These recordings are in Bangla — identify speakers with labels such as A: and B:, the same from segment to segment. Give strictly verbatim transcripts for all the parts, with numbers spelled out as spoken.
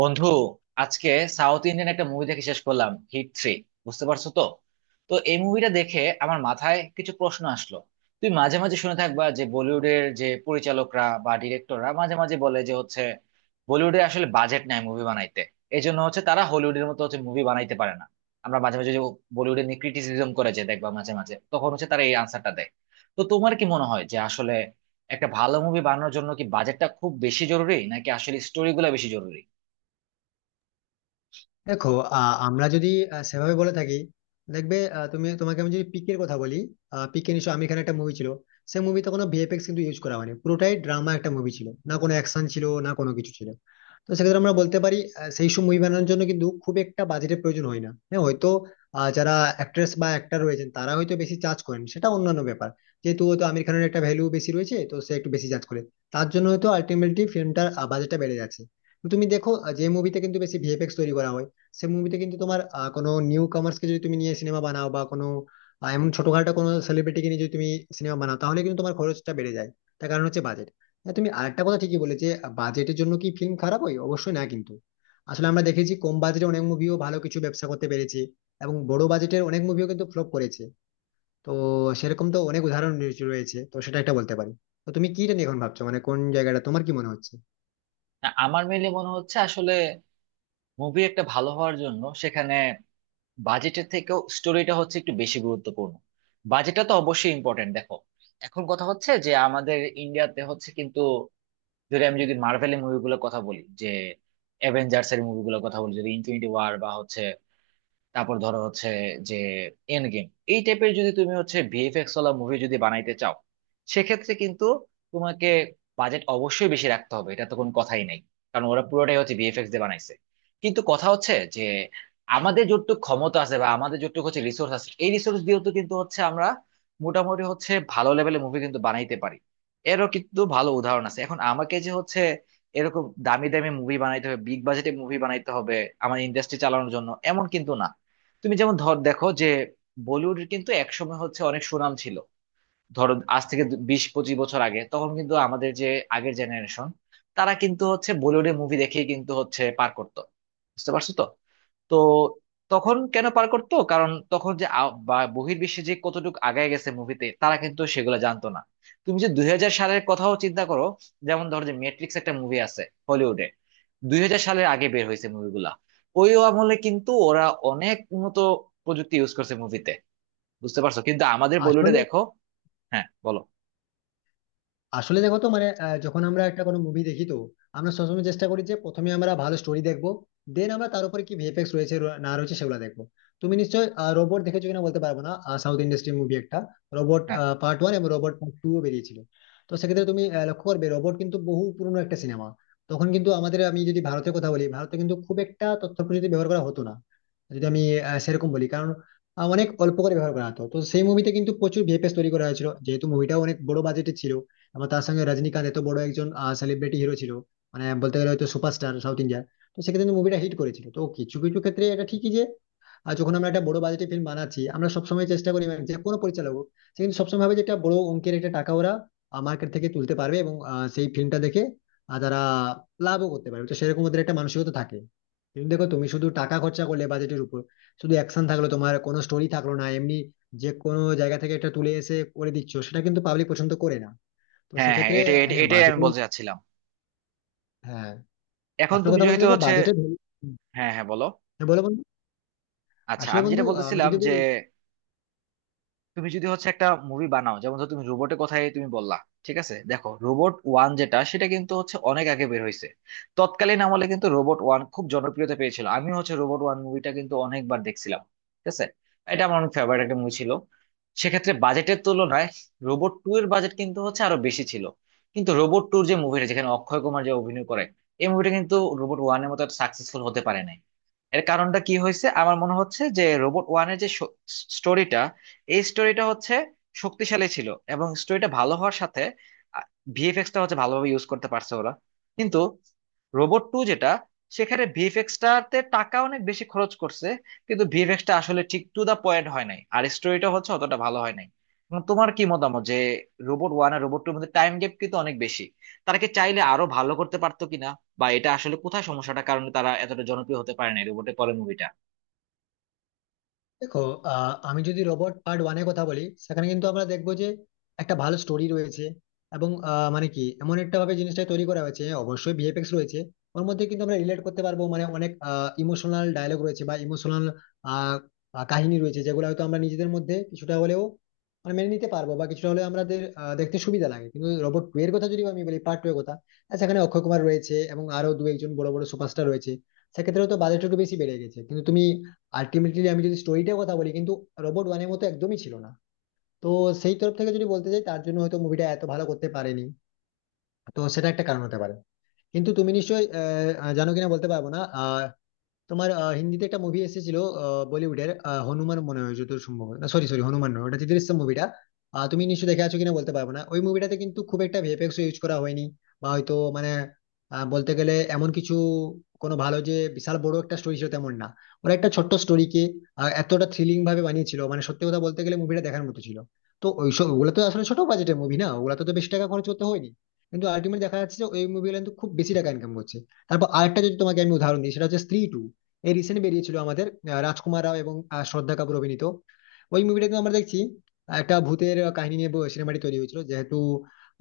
A: বন্ধু, আজকে সাউথ ইন্ডিয়ান একটা মুভি দেখে শেষ করলাম, হিট থ্রি। বুঝতে পারছো তো? তো এই মুভিটা দেখে আমার মাথায় কিছু প্রশ্ন আসলো। তুই মাঝে মাঝে শুনে থাকবা যে বলিউডের যে পরিচালকরা বা ডিরেক্টররা মাঝে মাঝে বলে যে হচ্ছে বলিউডে আসলে বাজেট নাই মুভি বানাইতে, এই জন্য হচ্ছে তারা হলিউডের মতো হচ্ছে মুভি বানাইতে পারে না। আমরা মাঝে মাঝে যে বলিউডে নিয়ে ক্রিটিসিজম করে যে দেখবা, মাঝে মাঝে তখন হচ্ছে তারা এই আনসারটা দেয়। তো তোমার কি মনে হয় যে আসলে একটা ভালো মুভি বানানোর জন্য কি বাজেটটা খুব বেশি জরুরি নাকি আসলে স্টোরি গুলা বেশি জরুরি?
B: দেখো। আহ, আমরা যদি আহ, সেভাবে বলে থাকি, দেখবে, আহ, তুমি তোমাকে আমি যদি পিকের কথা বলি, পিকে নিশ্চয় আমি এখানে একটা মুভি ছিল। সেই মুভিতে কোনো ভিএফএক্স কিন্তু ইউজ করা হয়নি, পুরোটাই ড্রামা একটা মুভি, ছিল না কোনো অ্যাকশন, ছিল না কোনো কিছু ছিল। তো সেক্ষেত্রে আমরা বলতে পারি আহ, সেই সব মুভি বানানোর জন্য কিন্তু খুব একটা বাজেটের প্রয়োজন হয় না। হ্যাঁ, হয়তো আহ, যারা অ্যাক্ট্রেস বা অ্যাক্টর রয়েছেন তারা হয়তো বেশি চার্জ করেন, সেটা অন্যান্য ব্যাপার। যেহেতু হয়তো আমির খানের একটা ভ্যালু বেশি রয়েছে, তো সে একটু বেশি চার্জ করে, তার জন্য হয়তো আলটিমেটলি ফিল্মটার বাজেটটা বেড়ে যাচ্ছে। তো তুমি দেখো, আহ, যে মুভিতে কিন্তু বেশি ভিএফএক্স তৈরি করা হয়, সে মুভিতে কিন্তু তোমার আহ, কোনো নিউ কামার্স কে যদি তুমি নিয়ে সিনেমা বানাও বা কোনো আহ, এমন ছোটখাটো কোনো সেলিব্রিটিকে নিয়ে যদি তুমি সিনেমা বানাও, তাহলে কিন্তু তোমার খরচটা বেড়ে যায়। তার কারণ হচ্ছে বাজেট। হ্যাঁ, তুমি আরেকটা কথা ঠিকই বলে, যে বাজেটের জন্য কি ফিল্ম খারাপ হয়? অবশ্যই না, কিন্তু আসলে আমরা দেখেছি কম বাজেটে অনেক মুভিও ভালো কিছু ব্যবসা করতে পেরেছে এবং বড় বাজেটের অনেক মুভিও কিন্তু ফ্লপ করেছে। তো সেরকম তো অনেক উদাহরণ রয়েছে রয়েছে, তো সেটা একটা বলতে পারি। তো তুমি কি নিয়ে এখন ভাবছো, মানে কোন জায়গাটা তোমার কি মনে হচ্ছে?
A: না, আমার মেইনলি মনে হচ্ছে আসলে মুভি একটা ভালো হওয়ার জন্য সেখানে বাজেটের থেকেও স্টোরিটা হচ্ছে একটু বেশি গুরুত্বপূর্ণ। বাজেটটা তো অবশ্যই ইম্পর্টেন্ট, দেখো এখন কথা হচ্ছে যে আমাদের ইন্ডিয়াতে হচ্ছে কিন্তু যদি আমি যদি মার্ভেলের মুভিগুলোর কথা বলি, যে অ্যাভেঞ্জার্স এর মুভিগুলোর কথা বলি, যদি ইনফিনিটি ওয়ার বা হচ্ছে তারপর ধরো হচ্ছে যে এন্ড গেম, এই টাইপের যদি তুমি হচ্ছে ভিএফএক্স ওয়ালা মুভি যদি বানাইতে চাও, সেক্ষেত্রে কিন্তু তোমাকে বাজেট অবশ্যই বেশি রাখতে হবে, এটা তো কোনো কথাই নাই। কারণ ওরা পুরোটাই হচ্ছে ভিএফএক্স দিয়ে বানাইছে। কিন্তু কথা হচ্ছে যে আমাদের যতটুকু ক্ষমতা আছে বা আমাদের যতটুকু হচ্ছে রিসোর্স আছে, এই রিসোর্স দিয়েও তো কিন্তু হচ্ছে আমরা মোটামুটি হচ্ছে ভালো লেভেলের মুভি কিন্তু বানাইতে পারি। এরও কিন্তু ভালো উদাহরণ আছে। এখন আমাকে যে হচ্ছে এরকম দামি দামি মুভি বানাইতে হবে, বিগ বাজেটে মুভি বানাইতে হবে আমার ইন্ডাস্ট্রি চালানোর জন্য, এমন কিন্তু না। তুমি যেমন ধর, দেখো যে বলিউডের কিন্তু একসময় হচ্ছে অনেক সুনাম ছিল। ধরো আজ থেকে দু- বিশ পঁচিশ বছর আগে তখন কিন্তু আমাদের যে আগের জেনারেশন, তারা কিন্তু হচ্ছে বলিউডের মুভি দেখেই কিন্তু হচ্ছে পার করতো। বুঝতে পারছো তো? তো তখন কেন পার করতো? কারণ তখন যে আ- বা বহির্বিশ্বে যে কতটুকু আগায় গেছে মুভিতে, তারা কিন্তু সেগুলো জানতো না। তুমি যে দুই হাজার সালের কথাও চিন্তা করো, যেমন ধরো যে মেট্রিক্স একটা মুভি আছে হলিউডে, দুই হাজার সালের আগে বের হয়েছে মুভিগুলা। ওই আমলে কিন্তু ওরা অনেক উন্নত প্রযুক্তি ইউজ করছে মুভিতে। বুঝতে পারছো? কিন্তু আমাদের বলিউডে
B: আসলে,
A: দেখো। হ্যাঁ, বলো।
B: আসলে দেখো তো, মানে আহ, যখন আমরা একটা কোনো মুভি দেখি, তো আমরা সবসময় চেষ্টা করি যে প্রথমে আমরা ভালো স্টোরি দেখবো, দেন আমরা তার উপরে কি ভিএফএক্স রয়েছে র- না রয়েছে সেগুলো দেখবো। তুমি নিশ্চয়ই রোবট দেখেছো কিনা বলতে পারবো না। সাউথ ইন্ডাস্ট্রির মুভি একটা রোবট
A: হ্যাঁ,
B: পার্ট ওয়ান এবং রোবট পার্ট টু বেরিয়েছিল। তো সেক্ষেত্রে তুমি আহ, লক্ষ্য করবে রোবট কিন্তু বহু পুরনো একটা সিনেমা। তখন কিন্তু আমাদের আমি যদি ভারতের কথা বলি, ভারতে কিন্তু খুব একটা তথ্য প্রযুক্তি ব্যবহার করা হতো না। যদি আমি আহ, সেরকম বলি, কারণ আহ, অনেক অল্প করে ব্যবহার করা হতো। তো সেই মুভিতে কিন্তু প্রচুর ভিএফএক্স তৈরি করা হয়েছিল, যেহেতু মুভিটাও অনেক বড় বাজেটে ছিল। আবার তার সঙ্গে রজনীকান্ত এত বড় একজন সেলিব্রিটি হিরো ছিল, মানে বলতে গেলে হয়তো সুপারস্টার সাউথ ইন্ডিয়ার। তো সেক্ষেত্রে কিন্তু মুভিটা হিট করেছিল। তো কিছু কিছু ক্ষেত্রে এটা ঠিকই যে আহ, যখন আমরা একটা বড় বাজেটের ফিল্ম বানাচ্ছি, আমরা সবসময় চেষ্টা করি, মানে যে কোনো পরিচালক হোক, সে কিন্তু সবসময় ভাবে যে একটা বড় অঙ্কের একটা টাকা ওরা মার্কেট থেকে তুলতে পারবে এবং আহ, সেই ফিল্মটা দেখে আহ, তারা লাভও করতে পারবে, তো সেরকম ওদের একটা মানসিকতা থাকে। কিন্তু দেখো, তুমি শুধু টাকা খরচা করলে বাজেটের উপর, শুধু অ্যাকশন থাকলো, তোমার কোনো স্টোরি থাকলো না, এমনি যে কোনো জায়গা থেকে একটা তুলে এসে করে দিচ্ছ, সেটা কিন্তু পাবলিক পছন্দ করে না। তো
A: হ্যাঁ, হ্যাঁ,
B: সেক্ষেত্রে
A: এটা এটা-
B: হ্যাঁ,
A: এটাই
B: বাজেট।
A: আমি বলতে চাচ্ছিলাম।
B: হ্যাঁ,
A: এখন
B: আসল
A: তুমি
B: কথা বলতে,
A: যেহেতু
B: দেখো
A: হচ্ছে,
B: বাজেটের।
A: হ্যাঁ, হ্যাঁ, বলো।
B: হ্যাঁ বলো বন্ধু।
A: আচ্ছা,
B: আসলে
A: আমি
B: বন্ধু,
A: যেটা
B: আমি
A: বলতেছিলাম
B: যদি
A: যে
B: বলি,
A: তুমি যদি হচ্ছে একটা মুভি বানাও, যেমন ধর তুমি রোবটের কথাই তুমি বললা। ঠিক আছে, দেখো রোবট ওয়ান যেটা, সেটা কিন্তু হচ্ছে অনেক আগে বের হয়েছে। তৎকালীন আমলে কিন্তু রোবট ওয়ান খুব জনপ্রিয়তা পেয়েছিল। আমি হচ্ছে রোবট ওয়ান মুভিটা কিন্তু অনেকবার দেখছিলাম। ঠিক আছে, এটা আমার অনেক ফেভারিট একটা মুভি ছিল। সেক্ষেত্রে বাজেটের তুলনায় রোবট টু এর বাজেট কিন্তু হচ্ছে আরো বেশি ছিল। কিন্তু রোবট টুর যে মুভিটা, যেখানে অক্ষয় কুমার যে অভিনয় করে, এই মুভিটা কিন্তু রোবট ওয়ানের মতো সাকসেসফুল হতে পারে নাই। এর কারণটা কি হয়েছে? আমার মনে হচ্ছে যে রোবট ওয়ানের যে স্টোরিটা, এই স্টোরিটা হচ্ছে শক্তিশালী ছিল, এবং স্টোরিটা ভালো হওয়ার সাথে ভিএফএক্সটা হচ্ছে ভালোভাবে ইউজ করতে পারছে ওরা। কিন্তু রোবট টু যেটা, সেখানে ভিএফএক্সটাতে টাকা অনেক বেশি খরচ করছে, কিন্তু ভিএফএক্সটা আসলে ঠিক টু দা পয়েন্ট হয় নাই, আর স্টোরিটা হচ্ছে অতটা ভালো হয় নাই। এখন তোমার কি মতামত যে রোবট ওয়ান আর রোবট টুর মধ্যে টাইম গ্যাপ কিন্তু অনেক বেশি, তারা কি চাইলে আরো ভালো করতে পারতো কিনা, বা এটা আসলে কোথায় সমস্যাটা, কারণে তারা এতটা জনপ্রিয় হতে পারে না রোবটের পরের মুভিটা?
B: দেখো আহ, আমি যদি রোবট পার্ট ওয়ানের কথা বলি, সেখানে কিন্তু আমরা দেখবো যে একটা ভালো স্টোরি রয়েছে এবং আহ, মানে কি এমন একটা ভাবে জিনিসটা তৈরি করা হয়েছে, অবশ্যই ভিএফএক্স রয়েছে ওর মধ্যে, কিন্তু আমরা রিলেট করতে পারবো, মানে অনেক ইমোশনাল ডায়লগ রয়েছে বা ইমোশনাল কাহিনী রয়েছে যেগুলো হয়তো আমরা নিজেদের মধ্যে কিছুটা হলেও মানে মেনে নিতে পারবো বা কিছুটা হলেও আমাদের আহ, দেখতে সুবিধা লাগে। কিন্তু রোবট টু এর কথা যদি আমি বলি, পার্ট টু এর কথা, আহ, সেখানে অক্ষয় কুমার রয়েছে এবং আরো দু একজন বড় বড় সুপারস্টার রয়েছে। সেক্ষেত্রে তো বাজেট একটু বেশি বেড়ে গেছে, কিন্তু তুমি আলটিমেটলি আমি যদি স্টোরিটার কথা বলি, কিন্তু রোবট ওয়ানের মতো একদমই ছিল না। তো সেই তরফ থেকে যদি বলতে চাই, তার জন্য হয়তো মুভিটা এত ভালো করতে পারেনি। তো সেটা একটা কারণ হতে পারে। কিন্তু তুমি নিশ্চয়ই আহ, আহ, জানো কিনা বলতে পারবো না, তোমার আহ, হিন্দিতে একটা মুভি এসেছিল, আহ, বলিউডের আহ, হনুমান মনে হয় যত সম্ভব। না, সরি সরি হনুমান নয়, ওটা চিত্রিশ মুভিটা। তুমি নিশ্চয়ই দেখে আছো কিনা বলতে পারবো না। ওই মুভিটাতে কিন্তু খুব একটা ভিএফএক্স ইউজ করা হয়নি, বা হয়তো মানে আহ, বলতে গেলে এমন কিছু কোনো ভালো যে বিশাল বড় একটা স্টোরি ছিল তেমন না। ওরা একটা ছোট্ট স্টোরিকে এতটা থ্রিলিং ভাবে বানিয়েছিল, মানে সত্যি কথা বলতে গেলে মুভিটা দেখার মতো ছিল। তো ওইসব ওগুলো তো আসলে ছোট বাজেটের মুভি, না ওগুলো তো তো বেশি টাকা খরচ করতে হয়নি, কিন্তু আলটিমেটলি দেখা যাচ্ছে যে ওই মুভিগুলো কিন্তু খুব বেশি টাকা ইনকাম করছে। তারপর আরেকটা যদি তোমাকে আমি উদাহরণ দিই, সেটা হচ্ছে স্ত্রী টু। এই রিসেন্ট বেরিয়েছিল আমাদের আহ, রাজকুমার রাও এবং আহ, শ্রদ্ধা কাপুর অভিনীত। ওই মুভিটা কিন্তু আমরা দেখছি আহ, একটা ভূতের কাহিনী নিয়ে সিনেমাটি তৈরি হয়েছিল। যেহেতু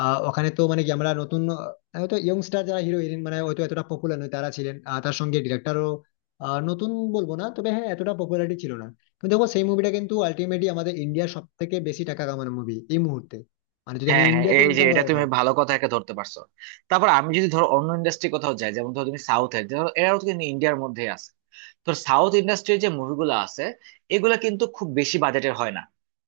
B: আহ, ওখানে তো মানে কি আমরা নতুন আহ, হয়তো ইয়ংস্টার যারা হিরো হিরোইন, মানে হয়তো এতটা পপুলার নয় তারা ছিলেন, আর তার সঙ্গে ডিরেক্টরও নতুন বলবো না, তবে হ্যাঁ এতটা পপুলারিটি ছিল না। কিন্তু দেখো, সেই মুভিটা কিন্তু আলটিমেটলি আমাদের ইন্ডিয়ার সব থেকে বেশি টাকা কামানো মুভি এই মুহূর্তে, মানে যদি আমি
A: হ্যাঁ, হ্যাঁ,
B: ইন্ডিয়াতে
A: এই যে
B: ইনকাম
A: এটা
B: করার কথা
A: তুমি
B: বলি।
A: ভালো কথা একটা ধরতে পারছো। তারপর আমি যদি ধরো অন্য ইন্ডাস্ট্রি কোথাও যাই, যেমন ধরো তুমি সাউথে, ধরো এরাও কিন্তু ইন্ডিয়ার মধ্যে আছে। তো সাউথ ইন্ডাস্ট্রির যে মুভিগুলো আছে, এগুলা কিন্তু খুব বেশি বাজেটের হয় না।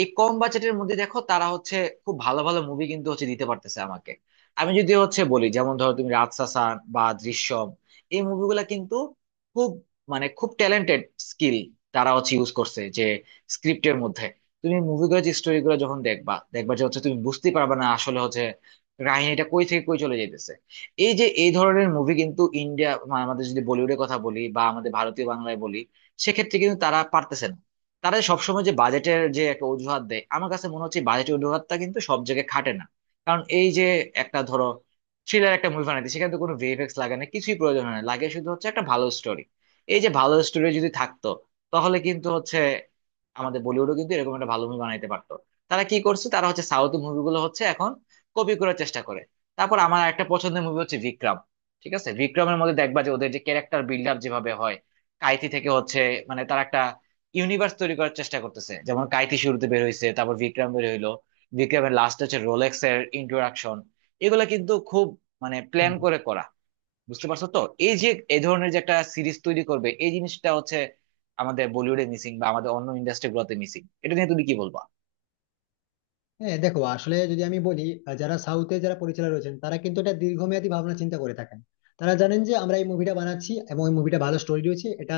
A: এই কম বাজেটের মধ্যে দেখো তারা হচ্ছে খুব ভালো ভালো মুভি কিন্তু হচ্ছে দিতে পারতেছে আমাকে। আমি যদি হচ্ছে বলি, যেমন ধরো তুমি রাজশাসন বা দৃশ্যম, এই মুভিগুলা কিন্তু খুব, মানে খুব ট্যালেন্টেড স্কিল তারা হচ্ছে ইউজ করছে যে স্ক্রিপ্টের মধ্যে। তুমি মুভিগুলো যে স্টোরি গুলো যখন দেখবা, দেখবা যে হচ্ছে তুমি বুঝতে পারবে না আসলে হচ্ছে কাহিনীটা কই থেকে কই চলে যাইতেছে। এই যে এই ধরনের মুভি কিন্তু ইন্ডিয়া, মানে আমাদের যদি বলিউডের কথা বলি বা আমাদের ভারতীয় বাংলায় বলি, সেক্ষেত্রে কিন্তু তারা পারতেছে না। তারা সবসময় যে বাজেটের যে একটা অজুহাত দেয়, আমার কাছে মনে হচ্ছে বাজেটের অজুহাতটা কিন্তু সব জায়গায় খাটে না। কারণ এই যে একটা ধরো থ্রিলার একটা মুভি বানাইতে, সেখানে তো কোনো ভিএফএক্স লাগে না, কিছুই প্রয়োজন হয় না, লাগে শুধু হচ্ছে একটা ভালো স্টোরি। এই যে ভালো স্টোরি যদি থাকতো, তাহলে কিন্তু হচ্ছে আমাদের বলিউডও কিন্তু এরকম একটা ভালো মুভি বানাইতে পারতো। তারা কি করছে? তারা হচ্ছে সাউথ মুভিগুলো হচ্ছে এখন কপি করার চেষ্টা করে। তারপর আমার একটা পছন্দের মুভি হচ্ছে বিক্রম। ঠিক আছে, বিক্রমের মধ্যে দেখবা যে ওদের যে ক্যারেক্টার বিল্ড আপ যেভাবে হয়, কাইতি থেকে হচ্ছে, মানে তারা একটা ইউনিভার্স তৈরি করার চেষ্টা করতেছে। যেমন কাইতি শুরুতে বের হয়েছে, তারপর বিক্রম বের হইলো, বিক্রমের লাস্ট হচ্ছে রোলেক্স এর ইন্ট্রোডাকশন। এগুলো কিন্তু খুব, মানে প্ল্যান করে করা। বুঝতে পারছো তো? এই যে এই ধরনের যে একটা সিরিজ তৈরি করবে, এই জিনিসটা হচ্ছে আমাদের বলিউডে মিসিং বা আমাদের অন্য ইন্ডাস্ট্রি গুলোতে মিসিং, এটা নিয়ে তুমি কি বলবো?
B: হ্যাঁ দেখো, আসলে যদি আমি বলি, আহ, যারা সাউথে যারা পরিচালক রয়েছেন তারা কিন্তু একটা দীর্ঘমেয়াদী ভাবনা চিন্তা করে থাকেন। তারা জানেন যে আমরা এই মুভিটা বানাচ্ছি এবং এই মুভিটা ভালো স্টোরি রয়েছে, এটা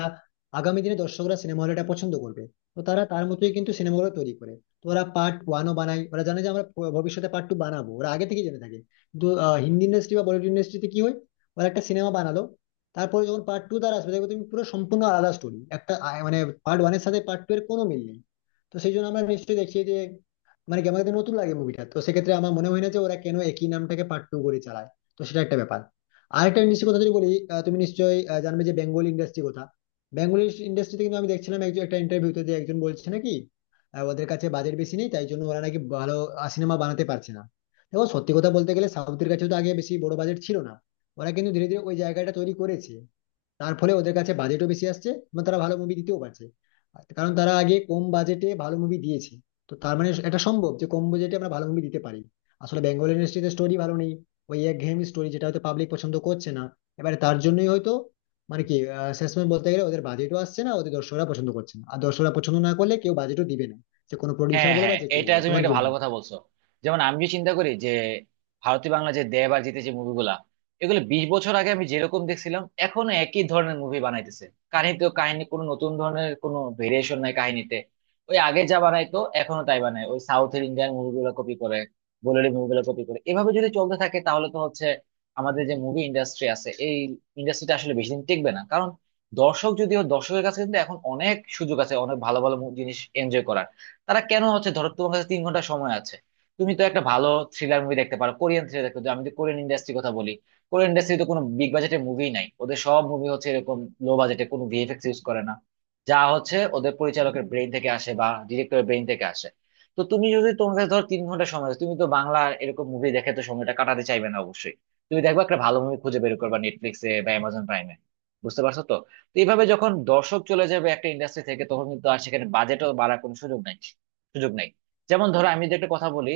B: আগামী দিনে দর্শকরা সিনেমা হলে এটা পছন্দ করবে। তো তারা তার মতোই কিন্তু সিনেমাগুলো তৈরি করে। তো ওরা পার্ট ওয়ানও বানায়, ওরা জানে যে আমরা ভ- ভবিষ্যতে পার্ট টু বানাবো, ওরা আগে থেকে জেনে থাকে। কিন্তু আহ, হিন্দি ইন্ডাস্ট্রি বা বলিউড ইন্ডাস্ট্রিতে কি হয়, ওরা একটা সিনেমা বানালো, তারপরে যখন পার্ট টু তারা আসবে, দেখবে তুমি পুরো সম্পূর্ণ আলাদা স্টোরি একটা আহ, মানে, পার্ট ওয়ানের সাথে পার্ট টু এর কোনো মিল নেই। তো সেই জন্য আমরা নিশ্চয়ই দেখি যে মানে কি আমাকে তো নতুন লাগে মুভিটা। তো সেক্ষেত্রে আমার মনে হয় না যে ওরা কেন একই নামটাকে পার্ট টু করে চালায়। তো সেটা একটা ব্যাপার। আরেকটা নিশ্চয় কথা যদি বলি, আহ, তুমি নিশ্চয়ই আহ, জানবে যে বেঙ্গল ইন্ডাস্ট্রি কথা। বেঙ্গল ইন্ডাস্ট্রিতে কিন্তু আমি দেখছিলাম একজন একটা ইন্টারভিউতে যে একজন বলছে নাকি আহ, ওদের কাছে বাজেট বেশি নেই, তাই জন্য ওরা নাকি ভালো সিনেমা বানাতে পারছে না। দেখো, সত্যি কথা বলতে গেলে সাউথের কাছেও তো আগে বেশি বড় বাজেট ছিল না। ওরা কিন্তু ধীরে ধীরে ওই জায়গাটা তৈরি করেছে। তার ফলে ওদের কাছে বাজেটও বেশি আসছে এবং তারা ভালো মুভি দিতেও পারছে, আর কারণ তারা আগে কম বাজেটে ভালো মুভি দিয়েছে। তো তার মানে এটা সম্ভব যে কম বাজেটে আমরা ভালো মুভি দিতে পারি। আসলে বেঙ্গল ইন্ডাস্ট্রিতে স্টোরি ভালো নেই, ওই একঘেয়েমি স্টোরি যেটা হয়তো পাবলিক পছন্দ করছে না। এবারে তার জন্যই হয়তো মানে কি আহ, শেষমেশ বলতে গেলে ওদের বাজেটও আসছে না, ওদের দর্শকরা পছন্দ করছে না, আর দর্শকরা পছন্দ না করলে কেউ বাজেটও দিবে না, যে কোনো প্রডিউসার
A: হ্যাঁ,
B: বলো বা
A: হ্যাঁ,
B: যে কেউ
A: এটা
B: বলো।
A: তুমি
B: তোমার
A: একটা
B: কি
A: ভালো কথা বলছো। যেমন আমি যে চিন্তা করি যে ভারতীয় বাংলা যে দেব আর জিতে যে মুভিগুলা, এগুলো বিশ বছর আগে আমি যেরকম দেখছিলাম, এখনো একই ধরনের মুভি বানাইতেছে। কাহিনীতেও কাহিনী কোনো নতুন ধরনের কোনো ভেরিয়েশন নাই কাহিনীতে। ওই আগে যা বানাইতো এখনো তাই বানায়, ওই সাউথের ইন্ডিয়ান মুভিগুলো কপি করে, বলিউড মুভিগুলো কপি করে। এভাবে যদি চলতে থাকে তাহলে তো হচ্ছে আমাদের যে মুভি ইন্ডাস্ট্রি আছে, এই ইন্ডাস্ট্রিটা আসলে বেশি দিন টিকবে না। কারণ দর্শক, যদিও দর্শকের কাছে কিন্তু এখন অনেক সুযোগ আছে অনেক ভালো ভালো মু- জিনিস এনজয় করার। তারা কেন হচ্ছে, ধরো তোমার কাছে তিন ঘন্টা সময় আছে, তুমি তো একটা ভালো থ্রিলার মুভি দেখতে পারো, কোরিয়ান থ্রিলার দেখতে পারো। আমি তো কোরিয়ান ইন্ডাস্ট্রির কথা বলি, কোরিয়ান ইন্ডাস্ট্রি তো কোনো বিগ বাজেটের মুভি নাই, ওদের সব মুভি হচ্ছে এরকম লো বাজেটে, কোনো ভিএফএক্স ইউজ করে না, যা হচ্ছে ওদের পরিচালকের ব্রেইন থেকে আসে বা ডিরেক্টরের ব্রেইন থেকে আসে। তো তুমি যদি, তোমার কাছে ধরো তিন ঘন্টা সময় আছে, তুমি তো বাংলা এরকম মুভি দেখে তো সময়টা কাটাতে চাইবে না অবশ্যই। তুমি দেখবা একটা ভালো মুভি খুঁজে বের করবা নেটফ্লিক্সে বা অ্যামাজন প্রাইমে। বুঝতে পারছো তো? তো এইভাবে যখন দর্শক চলে যাবে একটা ইন্ডাস্ট্রি থেকে, তখন কিন্তু আর সেখানে বাজেটও বাড়ার কোনো সুযোগ নাই, সুযোগ নেই। যেমন ধরো আমি যদি একটা কথা বলি,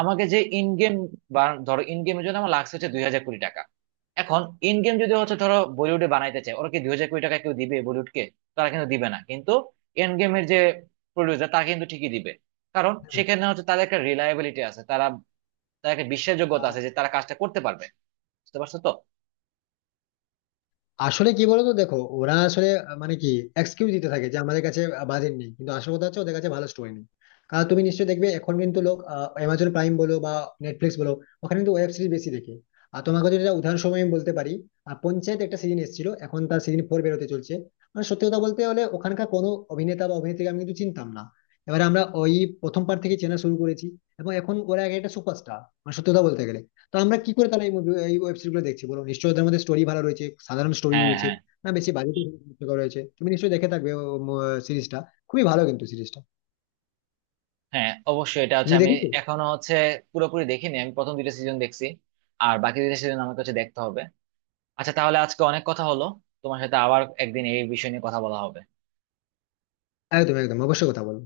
A: আমাকে যে ইন গেম, বা ধরো ইন গেমের জন্য আমার লাগছে হচ্ছে দুই হাজার কোটি টাকা, এখন ইন গেম যদি হচ্ছে ধরো বলিউডে বানাইতে চায়, ওরা কি দুই হাজার কোটি টাকা কেউ দিবে বলিউডকে? তারা কিন্তু দিবে না। কিন্তু এন্ড গেমের যে প্রডিউসার, তারা কিন্তু ঠিকই দিবে। কারণ
B: মনে হয়?
A: সেখানে হচ্ছে তাদের একটা রিলায়েবিলিটি আছে, তারা তাদের একটা বিশ্বাসযোগ্যতা
B: আহ
A: আছে যে তারা কাজটা করতে পারবে। বুঝতে পারছো তো?
B: আসলে কি বলতো, দেখো ওরা আসলে আহ, মানে কি এক্সকিউজ দিতে থাকে যে আমাদের কাছে বাজেট নেই, কিন্তু আসল কথা হচ্ছে ওদের কাছে ভালো স্টোরি নেই। কারণ তুমি নিশ্চয়ই দেখবে এখন কিন্তু লোক অ্যামাজন প্রাইম বলো বা নেটফ্লিক্স বলো, ওখানে কিন্তু ওয়েব সিরিজ বেশি দেখে। আর তোমাকে যদি একটা উদাহরণস্বরূপ আমি বলতে পারি, আহ, পঞ্চায়েত একটা সিজন এসেছিল, এখন তার সিজন ফোর বেরোতে চলছে। মানে সত্যি কথা বলতে হলে ওখানকার কোনো অভিনেতা বা অভিনেত্রীকে আমি কিন্তু চিনতাম না। এবারে আমরা ওই প্রথম পার্ট থেকে চেনা শুরু করেছি, এবং এখন ওরা এক একটা সুপারস্টার, মানে সত্যি কথা বলতে গেলে। তো আমরা কি করে তাহলে এই মুভি, এই ওয়েব সিরিজ গুলো দেখছি বলো? নিশ্চয়ই ওদের মধ্যে স্টোরি ভালো রয়েছে, সাধারণ স্টোরি
A: হ্যাঁ,
B: রয়েছে,
A: হ্যাঁ,
B: না বেশি বাজেট রয়েছে। তুমি নিশ্চয়ই দেখে থাকবে সিরিজটা, খুবই ভালো কিন্তু সিরিজটা।
A: হ্যাঁ, অবশ্যই। এটা হচ্ছে
B: তুমি
A: আমি
B: দেখেছো?
A: এখনো হচ্ছে পুরোপুরি দেখিনি, আমি প্রথম দুইটা সিজন দেখছি, আর বাকি দুইটা সিজন আমাকে হচ্ছে দেখতে হবে। আচ্ছা, তাহলে আজকে অনেক কথা হলো, তোমার সাথে আবার একদিন এই বিষয় নিয়ে কথা বলা হবে।
B: একদম একদম, অবশ্যই কথা বলো।